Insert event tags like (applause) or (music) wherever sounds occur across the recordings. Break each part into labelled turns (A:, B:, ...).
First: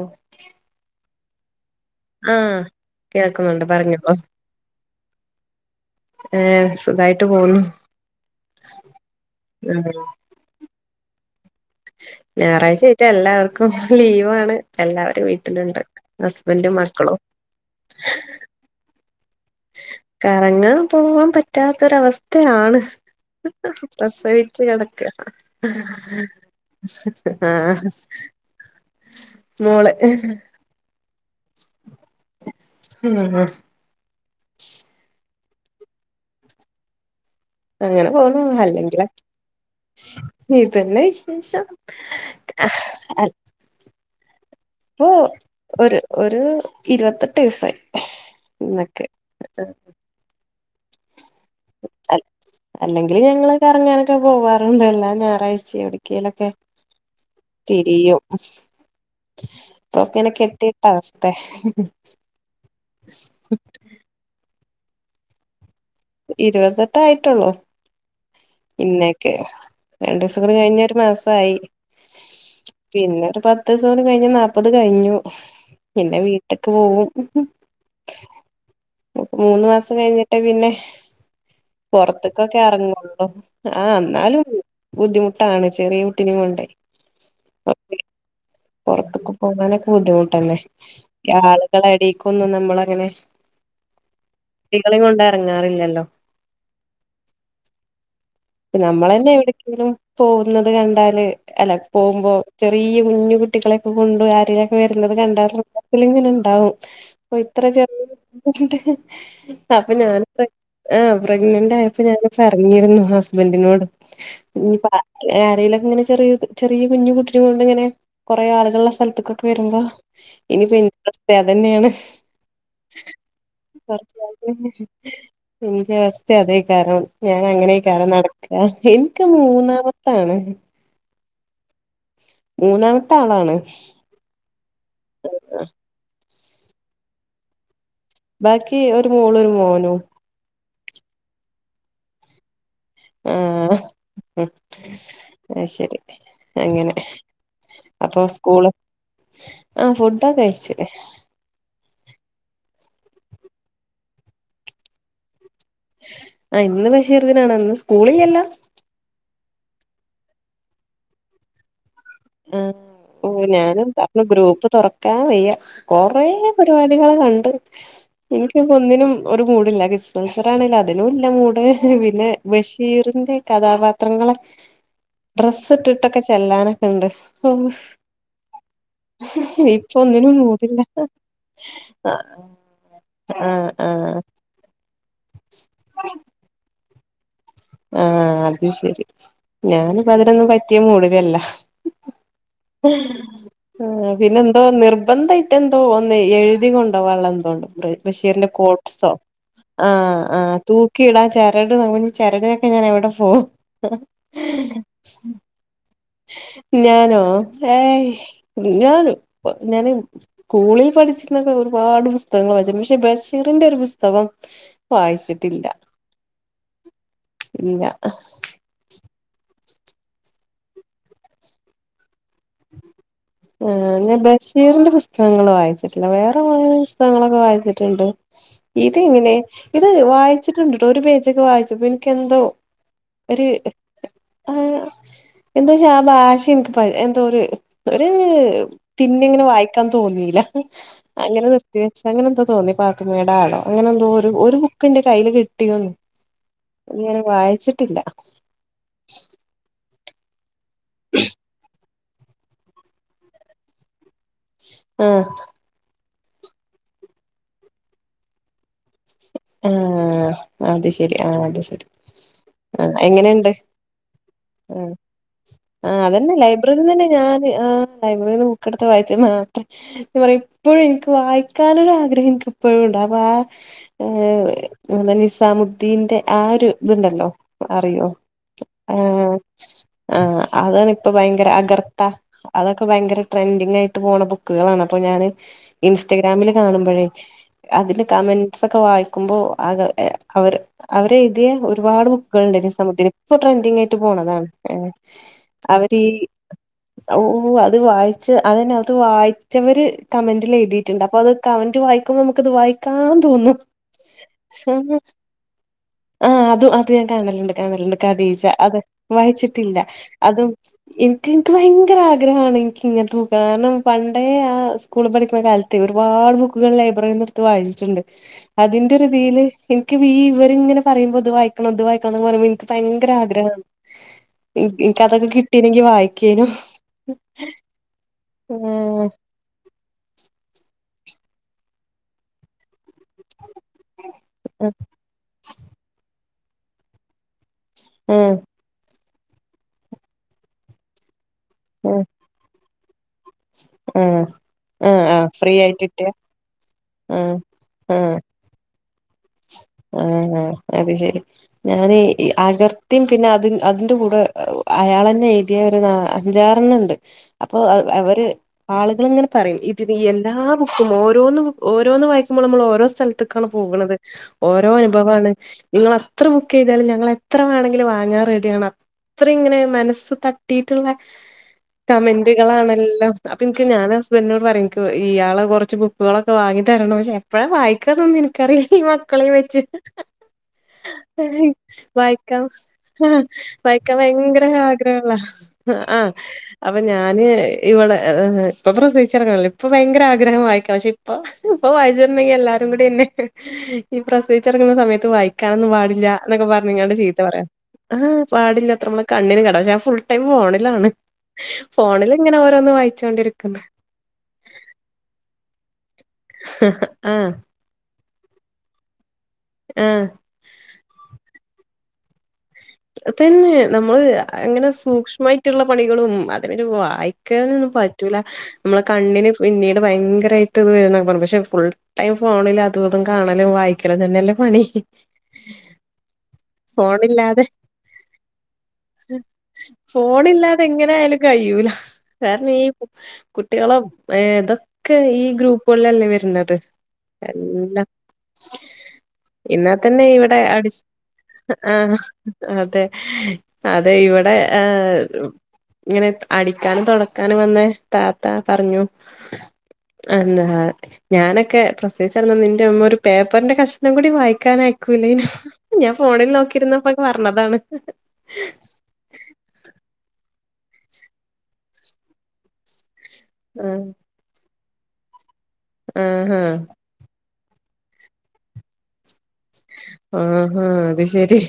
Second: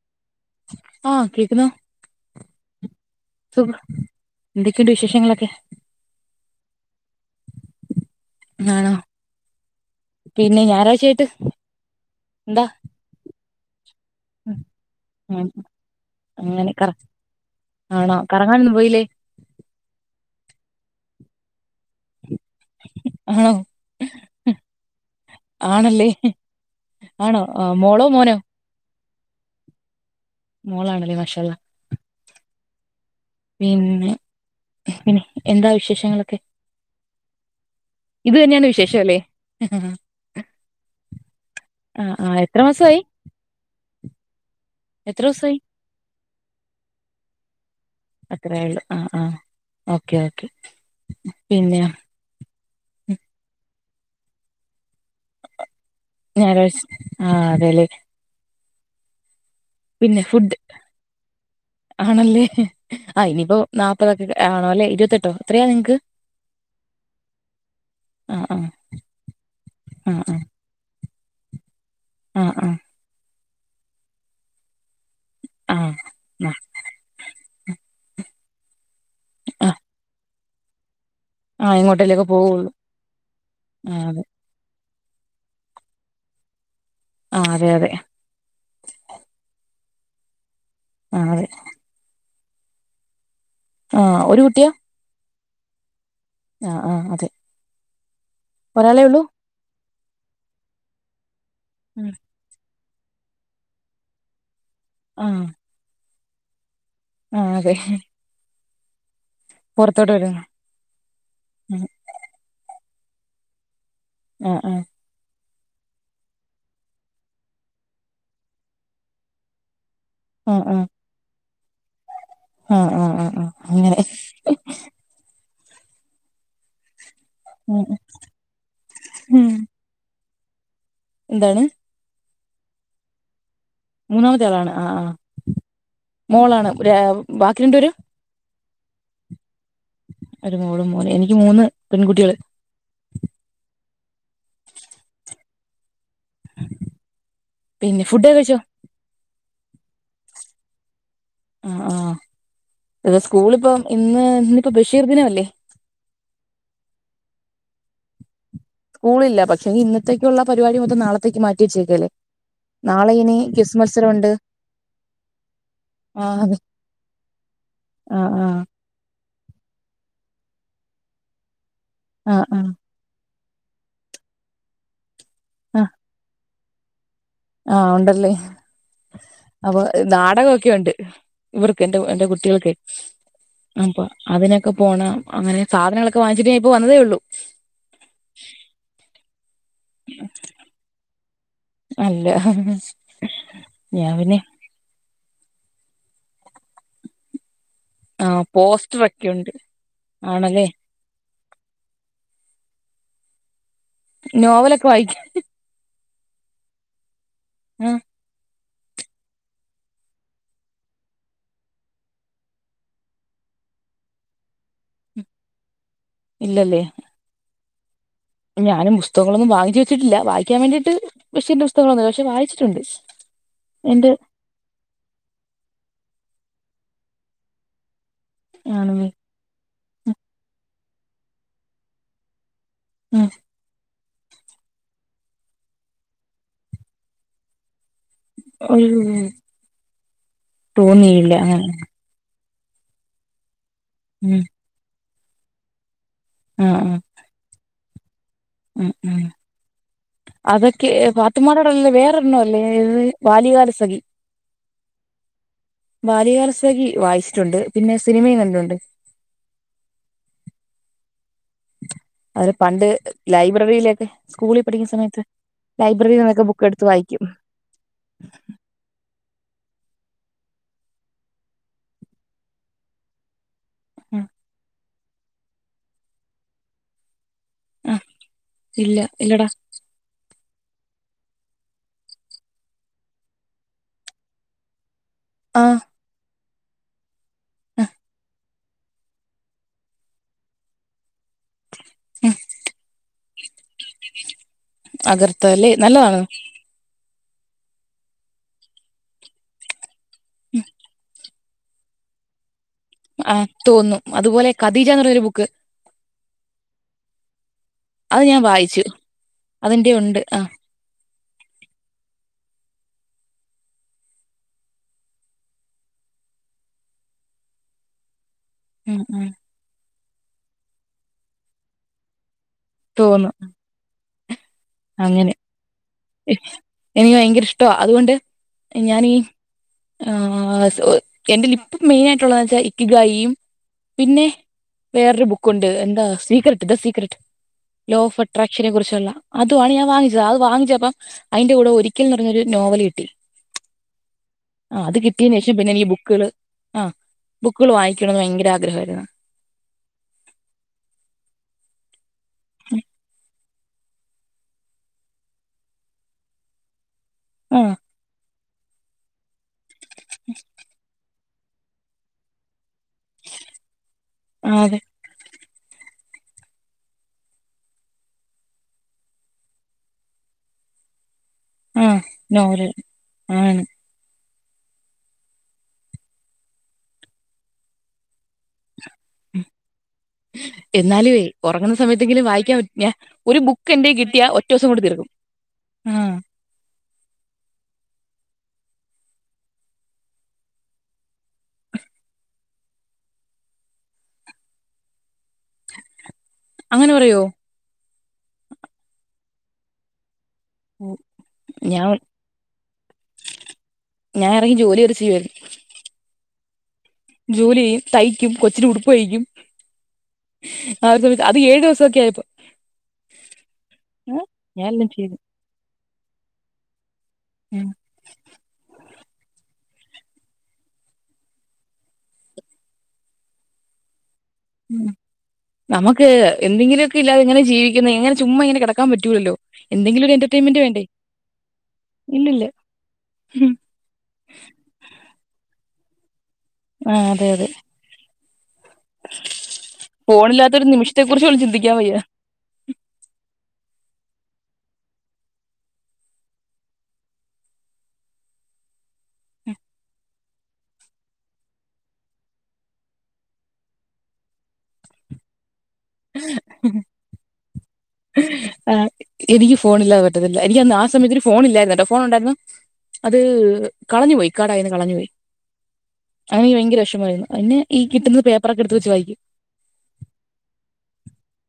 A: ഓഹ്
B: ആഹ് കേക്കുന്നു
A: ആഹ് കേക്കുന്നുണ്ട്
B: സുഖം
A: പറഞ്ഞപ്പോോ
B: എന്തൊക്കെയുണ്ട് വിശേഷങ്ങളൊക്കെ
A: ഏഹ് സുഖായിട്ട് പോവുന്നു
B: ആണോ പിന്നെ ഞറാച്ചായിട്ട്
A: ഞായറാഴ്ച ആയിട്ട് എല്ലാവർക്കും ലീവണ് എല്ലാവരും
B: ഉം
A: വീട്ടിനുണ്ട്
B: അങ്ങനെ
A: ഹസ്ബൻഡും
B: കറ
A: മക്കളും
B: ആണോ കറങ്ങാനൊന്നും പോയില്ലേ
A: കറങ്ങാൻ പോവാൻ പറ്റാത്തൊരവസ്ഥയാണ്
B: ആണോ
A: പ്രസവിച്ചു കിടക്ക
B: ആണല്ലേ ആണോ
A: ആഹ്
B: മോളോ മോനോ
A: മോളെ
B: മോളാണല്ലേ മാഷാഅല്ല
A: ഉം ഉം
B: പിന്നെ പിന്നെ എന്താ വിശേഷങ്ങളൊക്കെ
A: അങ്ങനെ
B: ഇത്
A: പോകുന്നു
B: തന്നെയാണ് വിശേഷം
A: അല്ലെങ്കില
B: അല്ലേ ആഹ്
A: ഇതന്നേ വിശേഷം
B: ആഹ് എത്ര മാസമായി
A: അപ്പൊ
B: എത്ര ദിവസമായി
A: ഒരു ഒരു ഇരുപത്തെട്ട് ദിവസായി
B: അത്രയേള്ളൂ ആ
A: ഇന്നൊക്കെ
B: ആ ഓക്കെ ഓക്കെ പിന്നെ
A: അൽ അല്ലെങ്കിൽ ഞങ്ങള് കറങ്ങാനൊക്കെ പോവാറുണ്ട എല്ലാ ഞായറാഴ്ചയ അവിട ക്കേലൊക്കെ
B: ഞായറാഴ്ച ആഹ് അതെല്ലേ
A: തിരിയും
B: പിന്നെ
A: ഇപ്പൊക്കെന്നെ
B: ഫുഡ്
A: കെട്ടിയിട്ട അവസ്ഥേ
B: ആണല്ലേ ആഹ് ഇനിയിപ്പോ നാല്പ്പതൊക്കെ ആണോ അല്ലെ ഇരുപത്തെട്ടോ എത്രയാ നിങ്ങക്ക്
A: ഇരുപത്തെട്ട് ആയിട്ടൊള്ളൂ
B: ആഹ് ആഹ്
A: ഇന്നേക്ക്
B: ആഹ് ആഹ്
A: രണ്ടീസം കൂടി കഴിഞ്ഞാ ഒരു മാസായി
B: ആഹ് ആഹ്
A: പിന്നെ ഒരു പത്ത്സം കൂടി കഴിഞ്ഞ നാല്പത് കഴിഞ്ഞു
B: ആഹ്
A: പിന്നെ
B: ആഹ്
A: വീട്ട്ക്ക് പോവും അപ്പൊ മൂന്ന്
B: ആഹ്
A: മാസം കഴിഞ്ഞിട്ടേ പിന്നെ
B: ആഹ് എങ്ങോട്ടേലൊക്കെ
A: പൊർത്ത്ക്കൊക്കെ
B: പോവുള്ളൂ
A: എറങ്ങൊള്ളൂ ആഹ് എന്നാലും ബുദ്ധിമുട്ടാണ് ചെറിയ കുട്ടിനിം കൊണ്ടേ
B: ആഹ് അതെ അതെ
A: പൊറത്ത്ക്ക് പോകാനൊക്കെ ബുദ്ധിമുട്ടല്ലേ
B: ആഹ്
A: ഈ
B: അതെ
A: ആള്കളെ എടേക്കൊന്നും നമ്മൾ അങ്ങനെ
B: ആഹ് ഒരു കുട്ടിയാ
A: കുട്ടികളെം കൊണ്ട് എറങ്ങാറില്ലല്ലോ
B: ആഹ് ആഹ് അതെ
A: പ്പ
B: ഒരാളെ ഉള്ളൂ
A: നമ്മളന്നെ എവിടെക്കെങ്കിലും പോകുന്നത് കണ്ടാല് അല്ല
B: ഉം
A: പോകുമ്പോ ചെറിയ കുഞ്ഞു കുട്ടികളെൊക്കെ കൊണ്ടു ആരേലൊക്കെ വരുന്നത് കണ്ടാ
B: ആഹ്
A: (unintelligible) ഇങ്ങനെ ഇണ്ടാവും ഓഹ്
B: ആഹ്
A: ഇത്ര
B: അതെ
A: ചെറിയ (inaudible) കൊണ്ട് അപ്പൊ
B: പുറത്തോട്ട്
A: ഞാന്
B: വരുന്നു
A: പ്ര ആഹ് പ്രഗ്നന്റ്
B: ഉം
A: ആയപ്പോ ഞാൻ പറഞ്ഞിരുന്നു ഹസ്ബന്റിനോട്
B: ആഹ് ആഹ്
A: ഇഞ്പ്പ ആ ഏഹ് ആരേലൊക്ക ഇങ്ങനെ ചെറിയത് ചെറിയ കുഞ്ഞു കുട്ടിനിം കൊണ്ട് ഇങ്ങനെ കൊറേ ആളുകള് ഇള്ള സ്ഥല്ത്ത്ക്കൊക്കെ വരുമ്പോ
B: ആഹ്
A: ഇനിപ്
B: ആഹ്
A: ഇന്റെ അവസ്ഥ അതന്നെയാണ്
B: ആഹ് ആഹ് ആഹ് ആഹ് അങ്ങനെ
A: കൊറച്ച് കാലത്ത്ന് ഇഞ് ഇന്റെ അവസ്ഥ അതെയ്കാരം ഞാൻ അങ്ങനെ
B: ഉം
A: എയ്ക്കാരം നടക്കാ ഇൻക്ക്
B: ഉം
A: മൂന്നാമത്താണ്
B: എന്താണ്
A: മൂന്നാമത്തെ ആളാണ്
B: മൂന്നാമത്തെ ആളാണ് ആഹ് ആഹ് മോളാണ് ഏ ബാക്കി രണ്ട് പേരും
A: ബാക്കി ഒരു മോളു ഒരു മോനും
B: ഒരു മോളും മോനും എനിക്ക് മൂന്ന് പെൺകുട്ടികള്
A: ആഹ് അയ്ശരി അങ്ങനെ
B: പിന്നെ
A: അപ്പൊ
B: ഫുഡൊക്കെ കഴിച്ചോ
A: സ്കൂള് ആഹ് ഫുഡൊക്കെ കഴിച്ച്ണ്
B: ആഹ് ആഹ് ഇത് സ്കൂളിപ്പം ഇന്ന് ഇന്നിപ്പോ ബഷീർ ദിനമല്ലേ
A: ആഹ് ഇന്ന് ബഷീർദിനാണോ ഇന്ന് സ്കൂള് ഇല്ലല്ലാ
B: സ്കൂളില്ല പക്ഷെ ഇന്നത്തേക്കുള്ള പരിപാടി മൊത്തം നാളത്തേക്ക് മാറ്റി വെച്ചേക്കല്ലേ
A: ആഹ്
B: നാളെ ഇനി
A: ഓഹ്
B: ക്വിസ്
A: നേരം പ അപ്പൊ
B: മത്സരമുണ്ട്
A: ഗ്രൂപ്പ് തൊറക്കാൻ വയ്യ കൊറേ
B: ആഹ്
A: പരിപാടികള് കണ്ട്
B: ആഹ് ആഹ്
A: എനിക്ക്പ്പൊ ഒന്നിനും ഒരു മൂടില്ല കിസ്ട്ടൻസറാണേലും അതിനും ഇല്ല മൂട് പിന്നെ
B: ആഹ് ആഹ്
A: ബഷീറിന്റെ കഥാപാത്രങ്ങളെ ഡ്രസ്സ്
B: ആഹ്
A: ഇട്ടിട്ടൊക്കെ ചെല്ലാനൊക്കെഇണ്ട്
B: ആഹ് ഒണ്ടല്ലേ അപ്പ
A: ഇപ്പൊ ഒന്നിനും മൂടില്ല
B: നാടകോക്കെയൊണ്ട്. ഇവർക്ക് എന്റെ
A: ആഹ്
B: എന്റെ കുട്ടികൾക്കെ
A: ആഹ്
B: അപ്പൊ
A: ആഹ്
B: അതിനൊക്കെ പോണം അങ്ങനെ സാധനങ്ങളൊക്കെ വാങ്ങിച്ചിട്ട് ഞാൻ ഇപ്പൊ വന്നതേ ഉള്ളൂ.
A: ആഹ് അത് ശരി ഞാനിപ്പം അതിനൊന്നും പറ്റിയ മൂടിലല്ല.
B: അല്ല ഞാൻ
A: ആഹ്
B: പിന്നെ
A: പിന്നെന്തോ നിർ വന്തൈറ്റെന്തോ ഒന്ന് എഴ്തി കൊണ്ടോവാള്ള എന്തോണ്ട്
B: ആഹ്
A: ബഷീറിന്റെ കോട്സോ
B: പോസ്റ്ററൊക്കെ ഉണ്ട്
A: ആഹ് ആഹ്
B: ആണല്ലേ
A: അത് കിടാൻ ചരട് നുഞ്ഞ് ചെരടിനൊക്കെ ഞാൻ എവിടെ പോവും
B: നോവലൊക്കെ വായിക്ക്‌
A: ഞാനോ
B: ആഹ്
A: ഏഹ് ഞാന് ഞാന് സ്കൂളിൽ പഠിച്ചിരുന്നൊക്കെ ഒരുപാട് പുസ്തകങ്ങൾ വായിച്ചരുന്നു പക്ഷെ ബഷീറിന്റെ ഒരു പുസ്തകം വായിച്ചിട്ടില്ല
B: ഇല്ലല്ലേ
A: ഇല്ല
B: ഞാനും പുസ്തകങ്ങളൊന്നും വാങ്ങിച്ച് വെച്ചിട്ടില്ല വായിക്കാൻ വേണ്ടിട്ട് ബഷീറിന്റെ പുസ്തകങ്ങളൊന്നും പക്ഷെ വായിച്ച
A: ആഹ് ഞാൻ ബഷീറിന്റെ ബുസ് പുസ്തകങ്ങള് വായിച്ചിട്ടില്ല വേറെ പുസ്തകങ്ങളൊക്കെ വായിച്ചിട്ടിണ്ട് ഇത്
B: ആണല്ലേ
A: ഇങ്ങനെ ഇത്
B: ഉം
A: വായിച്ചിട്ടുണ്ട്ട്ടോ ഒരു പേജൊക്കെ വായിച്ചപ്പോ എനിക്ക് എന്തോ
B: ഉം
A: ഒര് ആഹ് എന്താ ആ ഭാഷ എനിക്കിപ്പ എന്തോ ഒര് ഒര്
B: ഒരു
A: പിന്നെങ്ങനെ വായിക്കാൻ തോന്നിയില്ല അങ്ങനെ നിർത്തിയ അങ്ങനെന്തോ തോന്നി പാത്തുമ്മേടെ ആടോ അങ്ങനെ എന്തോരു
B: ഉം
A: ഒരു ബുക്ക് ഇന്റെ കയ്യില് കിട്ടീകണ്.
B: ആഹ് ആഹ്
A: ഇങ്ങനെ വായിച്ചട്ടില്ല.
B: ഉം ഉം അതക്കെ പാത്ത്മ്മാടെ ആടല്ല വേറൊരണ്ണം അല്ലേ ഇത് ബാല്യകാലസഖി.
A: ആഹ്
B: ബാല്യകാലസഖി വായിച്ചിട്ടുണ്ട് പിന്നെ സിനിമയും കണ്ടിട്ടൊണ്ട്.
A: ആഹ് അത് ശരി ആഹ് അത് ശ
B: അതോലെ പണ്ട് ലൈബ്രറിയിലൊക്കെ സ്കൂളി
A: ആ
B: പഠിക്കുന്ന സമയത്ത്.
A: ആഹ്
B: ലൈബ്രറിയിൽ
A: അതന്നെ
B: നിന്നൊക്കെ ബുക്ക് എടുത്ത്
A: ലൈബ്രറീന്ന് തന്നെ
B: വായിക്കും
A: ഞാൻ ആ ലൈബ്രറീന്ന് ബുക്കെടുത്ത് വായിച്ച് മാത്രെ പറയും ഇപ്പോഴും എനിക്ക് വായിക്കാനൊരു ആഗ്രഹം എനിക്ക് ഇപ്പോഴും ഉണ്ട്. അപ്പൊ ആഹ് ഏഹ് ന നിസാമുദ്ദീന്റെ ആ ഒര് ഇതുണ്ടല്ലോ?
B: ആഹ്
A: അറിയോ
B: ഇല്ല
A: ആഹ്
B: ഇല്ലടാ
A: ആഹ് അതാണ് ഇപ്പൊ ഭയങ്കര അഗർത്ത. അതൊക്കെ ഭയങ്കര ട്രെൻഡിങ് ആയിട്ട് പോണ ബുക്കുകളാണ് അപ്പൊ ഞാന്
B: ആഹ്
A: ഇൻസ്റ്റഗ്രാമില് കാണുമ്പഴേ അതില് കമന്റ്സ്ക്കെ വായിക്കുമ്പോ ആകെ അഹ് അവര് അവരെ എഴുതി ഒരുപാട് ബുക്കുകൾണ്ട് സമ ഇപ്പൊ ട്രെൻഡിങ് ആയിട്ട് പോണതാണ്.
B: അഗർത്തൊവല്ലേ നല്ലതാണോ
A: ഔ അത് വായിച്ച് അതിന്നകത്ത് വായിച്ചവര് കമന്റിലെഴുതീട്ടിണ്ട്. അപ്പൊ അത് കമന്റ് വായിക്കുമ്പോ നമക്കത് വായിക്കാം.
B: ആഹ് തോന്നും അതുപോലെ കദീജാന്ന് പറയുന്നൊരു ബുക്ക്.
A: ആഹ് അതും അത് ഞാൻ കാണലുണ്ട് കാണലുണ്ട്
B: അത് ഞാൻ
A: കദിജ അത്
B: വായിച്ചു
A: വായിച്ചിട്ടില്ല.
B: അതിന്റെ ഉണ്ട്
A: അതും
B: ആഹ്
A: ഇൻക്ക് ഇൻക്ക് ഭയങ്കര ആഗ്രഹമാണ് ഇൻക്ക്ങ്ങനെ ബുക്കള് കാരണം പണ്ടേ ആഹ് സ് കൂള് പഠിക്ക്ന്ന കാലത്തെ ഒരുപാട് ബുക്കുകൾ ലൈബ്രറിയിന്ന് എട് ത്ത് വായിച്ചിട്ടുണ്ട് അതിന്റെ
B: ഉം ഉം
A: ഒരുതീൽ ഇൻക്ക് ഈ ഇവരി ഇങ്ങനെ പറയുമ്പോ ഇത് വായിക്കണം ഇത് വായിക്കണം ന്ന് പറയുമ്പം ഇൻ ഭയങ്കര
B: തോന്നും
A: ആഗ്രഹാണ്
B: അങ്ങനെ
A: വായിക്കേനു
B: എനിക്ക് ഭയങ്കര ഇഷ്ടവാ അതുകൊണ്ട് ഞാനീ
A: ആ
B: ആഹ് എന്റെയ്ല് ഇപ്പം മെയിനാ യിട്ടുള്ളത വെച്ചാ ഇക്ക് ഗയും പിന്നെ
A: ആഹ്
B: വേറൊരു ബുക്കുണ്ട് എന്താ സീക്രറ്റ് ത സീക്രറ്റ് ലോ ഓഫ്
A: ഉം
B: അട്രാക്ഷനെ കുറിച്ചുള്ള അതോ അത് ഞാൻ വാങ്ങിച്ചതാ അത് വാങ്ങിച്ചപ്പം അയിന്റെ കൂടെ
A: ഉം
B: ഒരിക്കൽ ന്ന് പറഞ്ഞൊരു നോവൽ കിട്ടി
A: ഉം
B: ആഹ്
A: ഉം
B: അത്
A: ആ
B: കിട്ടെയ്ന്
A: ഫ്രീ
B: ശേഷം പിന്നെ
A: ആയിട്ട്
B: ആണീ
A: കിട്ടിയ
B: ബുക്കള് ആഹ്
A: ഉം
B: ബുക്കുകൾ വായിക്കണം ന്ന് ഭയങ്കര ആഗ്രഹായിരുന്നു
A: ആഹ് അത് ശരി ഞാനെ ഈ അകർത്തിം പിന്നെ അതി അതിന്റെ കൂടെ അയാളെന്നെ എഴ് തിയ ഒരു നാ അഞ്ചാറെണ്ണണ്ട് അപ്പൊ
B: ആ
A: അവര് ആളുകളിങ്ങനെ പറയും ഇത്നീ എല്ലാ ബുക്കും ഓ രോന്ന് ബു ഓരോന്ന് വായിക്കുമ്പളും നമ്മൾ ഓരോ സ്ഥലത്ത്ക്കാണ് പോക്ണത്
B: ആ
A: ഓരൊ
B: അതെ
A: ഞ സംഭവാണ് നിങ്ങൾ എത്ര ബുക്ക് യ്താലും ഞങ്ങളെ ത്ര വേണലും വാങ്ങാൻ റെഡിയാണ് അത്ര ഇങ്ങനെ മനസ്സ് തട്ടിയിട്ടുള്ള
B: ആ നോവല്
A: കമന്റുകളാണ് ല്ലാം അപ്പൊ
B: ആണ്
A: എനിക്ക് ഞൻ ഹസ് ബന്റ്ന്നോട് പറയും ഇയാളള് കുറച്ച് ബുക്കുകളൊക്കെ വാങ്ങി തരണം പക്ഷെ എപ്പോഴാ വായിക്കാതൊന്നും എനിക്കറിയില്ല മക്കളെയും വെച്ച്
B: എന്നാലുവേ ഉറങ്ങുന്ന സമയത്തെങ്കിലും
A: വായിക്കാം
B: വായിക്കാൻ പറ്റും. ഞാൻ ഒരു ബുക്ക് എന്റെ
A: വായിക്കം
B: കയ്യിൽ കിട്ടിയാ
A: ഭയങ്കര
B: ഒറ്റ ദിവസം കൊണ്ട്
A: ആഗ്രഹം
B: തീർക്കും
A: ങ്ങളാ
B: ആ
A: ആഹ് അപ്പൊ ഞാന് ഇവളെ ഇപ്പൊ പ്രസവിച്ചെടക്കണല്ലോ ഇപ്പൊ ഭയങ്കര ആഗ്രഹവായിക്കാൻ പക്ഷെ ഇപ്പൊ ഇപ്പൊ വായിച്ചിട്ട് ഉണ്ടെങ്കി എല്ലാരും കൂടി എന്നെ ഈ പ്രസവിച്ചടക്ക് ണ സമയത്ത് വായിക്കാനൊന്നും പാടില്ല എന്നക്കെ
B: അങ്ങനെ
A: പറഞ്ഞങ്ങാണ്ട് ചീത്ത
B: പറയോ
A: പറയാ ആഹ് പാടില്ല ത്ര നമ്മള് കണ്ണിന് കേ ട പശ്ശെ ഞാൻ ഫുൾ ടൈം ഫോണി ലാണ്
B: ഉം, ഞാൻ
A: ഫോണിലി ങ്ങനെ ഓരോന്നും വായിച്ചോണ്ടിരിക്കണ്ട്
B: ഞാന് ഇറങ്ങി ജോലിവരെ ചെയുവായിരുന്നു
A: ഹ്ഹഹ
B: ജോലി തയ്ക്കും കൊച്ചിന് ഉടുപ്പ് തയ്ക്കും
A: ആഹ്
B: (unintelligible) അത് ഏഴ് ദിവസൊക്കെ ആയപ്പെ
A: തന്നെ നമ്മള് അങ്ങനെ
B: ഞാൻ എല്ലാം ചെയ്തു
A: സൂക്ഷ്മായിട്ടുള്ള പണികളും അതിനൊരു വായി
B: ഉം
A: ക്കാനൊന്നും പറ്റൂല നമ്മളെ കണ്ണിന് പിന്നീട് ഭയങ്കരമായിട്ട് ഇത് വരും പക്ഷെ ഫുൾ ടൈം ഫോണിൽ അതു ഇതും കാണാലും വായി ക്കലും തന്നല്ലേ പണി
B: നമുക്ക് എന്തെങ്കിലുമൊക്കെ ഇല്ലാതെങ്ങനെ
A: ഫോണില്ലാതെ
B: ജീവിക്കുന്ന എങ്ങനെ ചുമ്മങ്ങനെ കിട
A: ഫോണില്ലാതെ എങ്ങനെ ആയാലും കഴൂല വേറെ
B: ഇല്ലില്ല
A: ഈ കുട്ടികളുംഏതൊക്കെ ഈ ഗ്രൂപ്പുകളിലല്ലേ വരുന്നത്
B: ആഹ് അതെ അതെ
A: എല്ലാം ഇന്നാ തന്നെ ഇവിടെ
B: ഫോണില്ലാത്തൊരു
A: അടി
B: നിമിഷത്തെ കുറിച്ച് പോലും
A: ഹ
B: ചിന്തിക്കാൻ വയ്യ
A: ആഹ് അതെ അതെ ഇവിടെ ആഹ് ഇങ്ങനെ അടിക്കാനും തൊടക്കാനും വന്ന താത്ത പറഞ്ഞു അന്താ ഞാനൊക്കെ പ്രസവിച്ചെടന്നന്ന് നിന്റെ ഉ മ്മ ഒരു പേപ്പറിന്റെ കഷ്ണം കൂടി വായിക്കാനയക്കൂല്ലർന്നു ഞാൻ ഫോണിൽ നോക്കിരുന്നപ്പോ പറഞ്ഞതാണ്
B: ആഹ് എനിക്ക് ഫോൺ ഇല്ലാത പറ്റത്തില്ല എനിക്കന്ന് ആ സമയത്തിൽ ഫോണില്ലായിരുന്ന ട്ടോ ഫോൺ ഉണ്ടായിരുന്നു അത്
A: ആഹ്
B: കളഞ്ഞു പോയി ഇ ക്കാടെ കയിന്ന് കളഞ്ഞു പോയി
A: ആഹാ
B: അയില് ഭയങ്കര വെഷ് മായിരുന്നു പിന്നെ ഈ കിട്ടുന്ന പേപ്പറൊക്കെ എടുത്ത് വച്ച് വായിക്കും
A: ആഹ് ഹ അത് ശരി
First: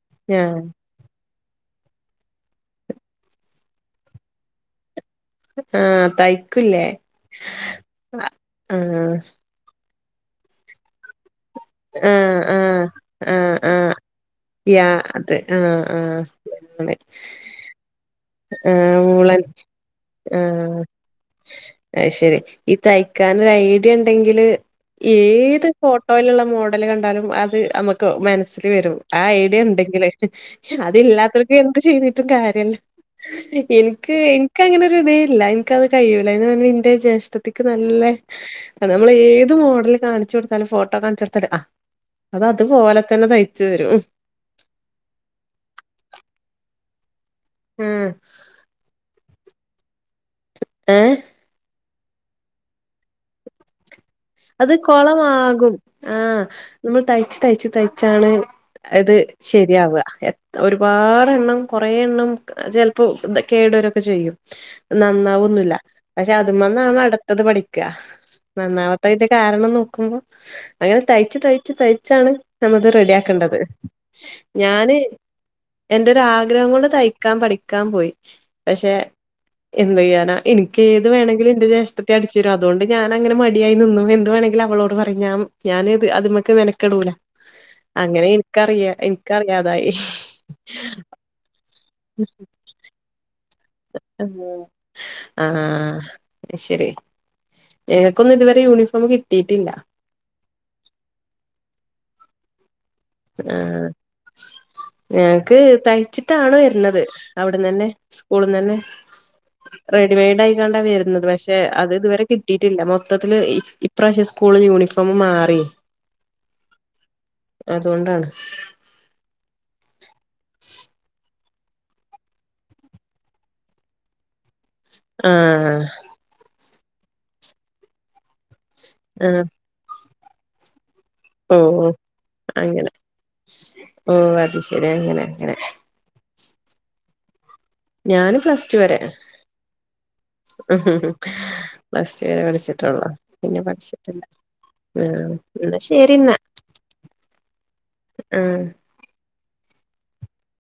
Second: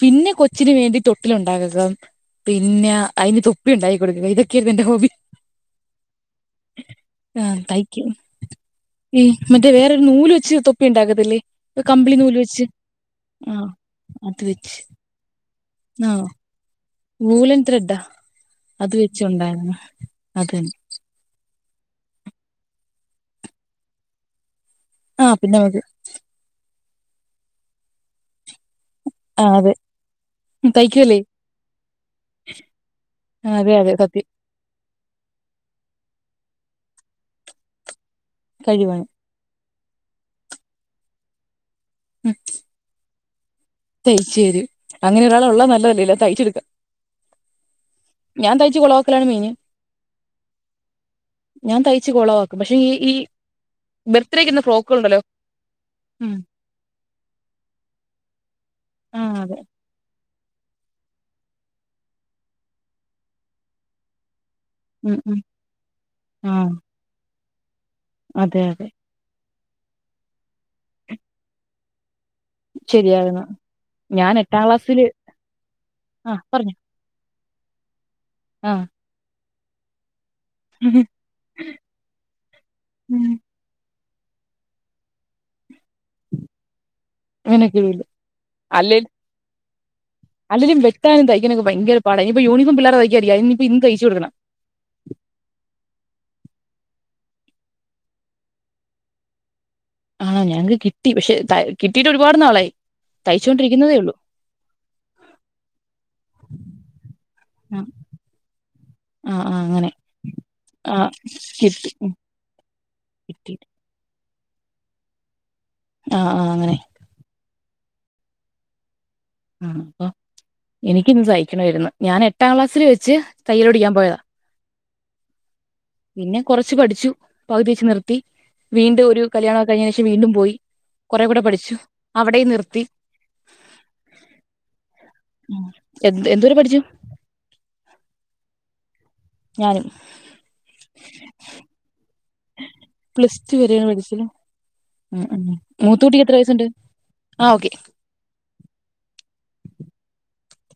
B: പിന്നെ
A: ആഹ്
B: കൊച്ചിന് വേണ്ടി തൊ ട്ടിലൊണ്ടാക പിന്നെ അതിന് തൊപ്പി ഉണ്ടാക്കി കൊടുക്കും ഇതൊക്കെയായിരുന്നു എന്റെ ഹോബി
A: ആഹ് തയ്ക്കൂല്ലേ
B: ആഹ് തയ്ക്കും
A: ആഹ്
B: ഈ മറ്റേ വേറൊരു നൂല് വെച്ച് തൊപ്പി ഉണ്ടാക്കത്തില്ലേ ഇ കമ്പിളി നൂല്
A: ആഹ്
B: വെച്ച് ആ അത് വെ
A: ക്യാ അത് ആഹ് ആഹ് കമ്പിളി
B: നൂലും ത്രെഡാ അത്
A: ആഹ് ബൂളൻ
B: വെച്ചുണ്ടായിരുന്നു അതന്നെ
A: ആഹ് അയ് ശരി ഈ തയ്ക്കാനൊരു ഐഡിയ ഉണ്ടെങ്കില്
B: ആഹ് പിന്നെ
A: ഏത്
B: നമുക്ക്
A: ഫോ ട്ടോയിലുള്ള മോഡല് കണ്ടാലും അത് നമുക്ക് മനസ്സിൽ വരും ആ
B: ആഹ്
A: ഐഡിയ
B: അതെ
A: ഉണ്ടെങ്കില്
B: തയ്ക്കുവല്ലേ
A: അതില്ലാത്തവർക്ക് എന്ത് ചെയ്തിട്ടും കാര്യല്ല
B: ആഹ് അതെ അതെ
A: എനിക്ക്
B: സത്യം
A: എനി ക്ക്അങ്ങനെ ഒരു ഇതേ ഇല്ല എനിക്കത് കഴിയൂല അതിനെന്നെ ഇന്റെ ജ്യേഷ്ഠത്തിയ്ക്ക് നല്ല അ
B: കഴിവാണ്
A: നമ്മൾ ഏത് മോഡല് കാണിച്ചു കൊടുത്താലും ഫോട്ടോ കാണിച്ചൊടുത്താലും
B: ഉം
A: അഹ് അതുപോലെ തന്നെ തയ്ച്ചു തരും
B: തയ്ച്ചു തരും അങ്ങനെ ഒരാളെ ഉള്ള നല്ലതല്ലെ തയ്ച്ചെടുക്ക
A: ആഹ്
B: ഞാൻ തയ്ച്ച കുളവാക്കലാണ് മൈന്
A: ഏഹ്
B: ഞാൻ തയ്ച്ച് കൊളവാക്കും പക്ഷെ ഈ ഈ ബർത്ത്ഡേക്ക് ഇടുന്ന
A: അത്
B: ഫ്രോക്കുകളുണ്ടല്ലോ
A: കൊളമാകും
B: ഉം
A: ആഹ്. നമ്മൾ തയ്ച്ച് തയ്ച്ച് തയ്ച്ചാണ് അത്
B: ആഹ് അതെ
A: ശരിയാവുക. ഒരുപാടെണ്ണം കൊറെ എണ്ണം ചിലപ്പോ കേടുവരൊക്കെ ചെയ്യും.
B: ഉം ഉം
A: നന്നാവൊന്നുമില്ല പക്ഷെ അത്
B: ആഹ്
A: മ്മന്നാണ് അടുത്തത് പഠിക്കുക
B: അതെ അതെ
A: നന്നാവാ. തിന്റെ കാരണം നോക്കുമ്പോ അങ്ങനെ തയ്ച്ച് തയ്ച്ച് തയ്ച്ചാണ്. നമ്മത് റെഡി
B: ശരിയായിരുന്നു
A: ആക്കേണ്ടത്
B: ഞാൻ എട്ടാം
A: ഞാന്
B: ക്ലാസ്സില്
A: എന്റെ
B: ആഹ്
A: ഒരാഗ്രഹം
B: പറഞ്ഞോ
A: കൊണ്ട് തയ്ക്ക. ൻ പഠിക്കാൻ പോയി
B: ആഹ്
A: പക്ഷെ എന്ത് ചെയ്യാന. എനിക്കേത് വേണെങ്കിലും എന്റെ ജേഷ്ഠത്തി അടിച്ചരും അതുകൊണ്ട്
B: ഉം
A: ഞാനങ്ങനെ മടി. നിന്നും എന്ത് വേണെങ്കിൽ അവളോട് പറയും ഞാനത് മെനക്കെടൂല.
B: അങ്ങനൊക്കെ ഇടൂലേ
A: അങ്ങനെ എനിക്കറിയാ എനിക്കറിയാതായി
B: അല്ലങ്കിലു വെട്ടാനും തയ്ക്കാനൊക്കെ ഭയങ്ക പാട ഇനിപ്പോ യൂണഫോം പിള്ളേ തയ്ക്കാനിരിക്കാ. ഇന്ന് തയ്ച്ചു കൊടുക്കണം
A: ഉം ആഹ് ശരി. എനക്കൊന്നും ഇതുവരെ യൂണിഫോം കിട്ടിയിട്ടില്ല.
B: ആണോ ഞങ്ങക്ക് കിട്ടി പക്ഷെ കിട്ടയിട്ട് ഒരുപാട് നാളായി.
A: ആഹ്.
B: തയ്ച്ചുകൊണ്ടിരിക്കുന്നതേയുള്ളൂ.
A: ഞങ്ങക്ക് തയ്ച്ചിട്ടാണ് വരണത് അവിടന്ന്
B: ആ
A: തന്നെ സ്കൂള്ന്ന് തന്നെ.
B: ആ ആ, അങ്ങനെ
A: റെഡിമെയ്ഡ് ആയിക്കാണ്ടാ
B: ആ
A: വരുന്നത് പക്ഷെ
B: കിട്ടി
A: അത്
B: ഉം,
A: ഇതുവരെ. കിട്ടിയിട്ടില്ല മൊത്തത്തിലത്
B: കിട്ടി
A: ഇപ്രാവശ്യം സ്കൂള് യൂണിഫോം മാറി
B: ആ ആ അങ്ങനെ.
A: അതുകൊണ്ടാണ്.
B: ആ അപ്പൊ എനിക്കിന്ന് തയ്ക്കണമായിരുന്നു ഞാൻ എട്ടാം ക്ലാസ്സിൽ വെച്ച് തയ്ക്കൽ പഠിക്കാൻ പോയതാ.
A: ആഹ. ഉം.
B: പിന്നെ കുറച്ച് പഠിച്ചു പകുതി വെച്ച് നിർത്തി വീണ്ടും ഒരു
A: ആഹ്.
B: കല്യാണൊക്കെ കഴിഞ്ഞ ശേഷം വീണ്ടും പോയി. കുറെ കൂടെ പഠിച്ചു
A: ഓഹ്
B: അവിടെ നിർത്തി.
A: അങ്ങനെ. ഓ അത് ശെരി അങ്ങനെ അങ്ങനെ
B: എ എന്തുവരെ പഠിച്ചു.
A: ഞാന് പ്ലസ് ടു വരെ.
B: ഞാനും.
A: ഉ പ്ലസ്ടു വരെ പഠിച്ചിട്ടുള്ളു
B: പ്ലസ് ടു
A: പിന്നെ
B: വരെയാണ്
A: പഠിച്ചിട്ടില്ല.
B: പഠിച്ചത്
A: ആ എന്നാ ശരി
B: (inaudible)
A: ഉം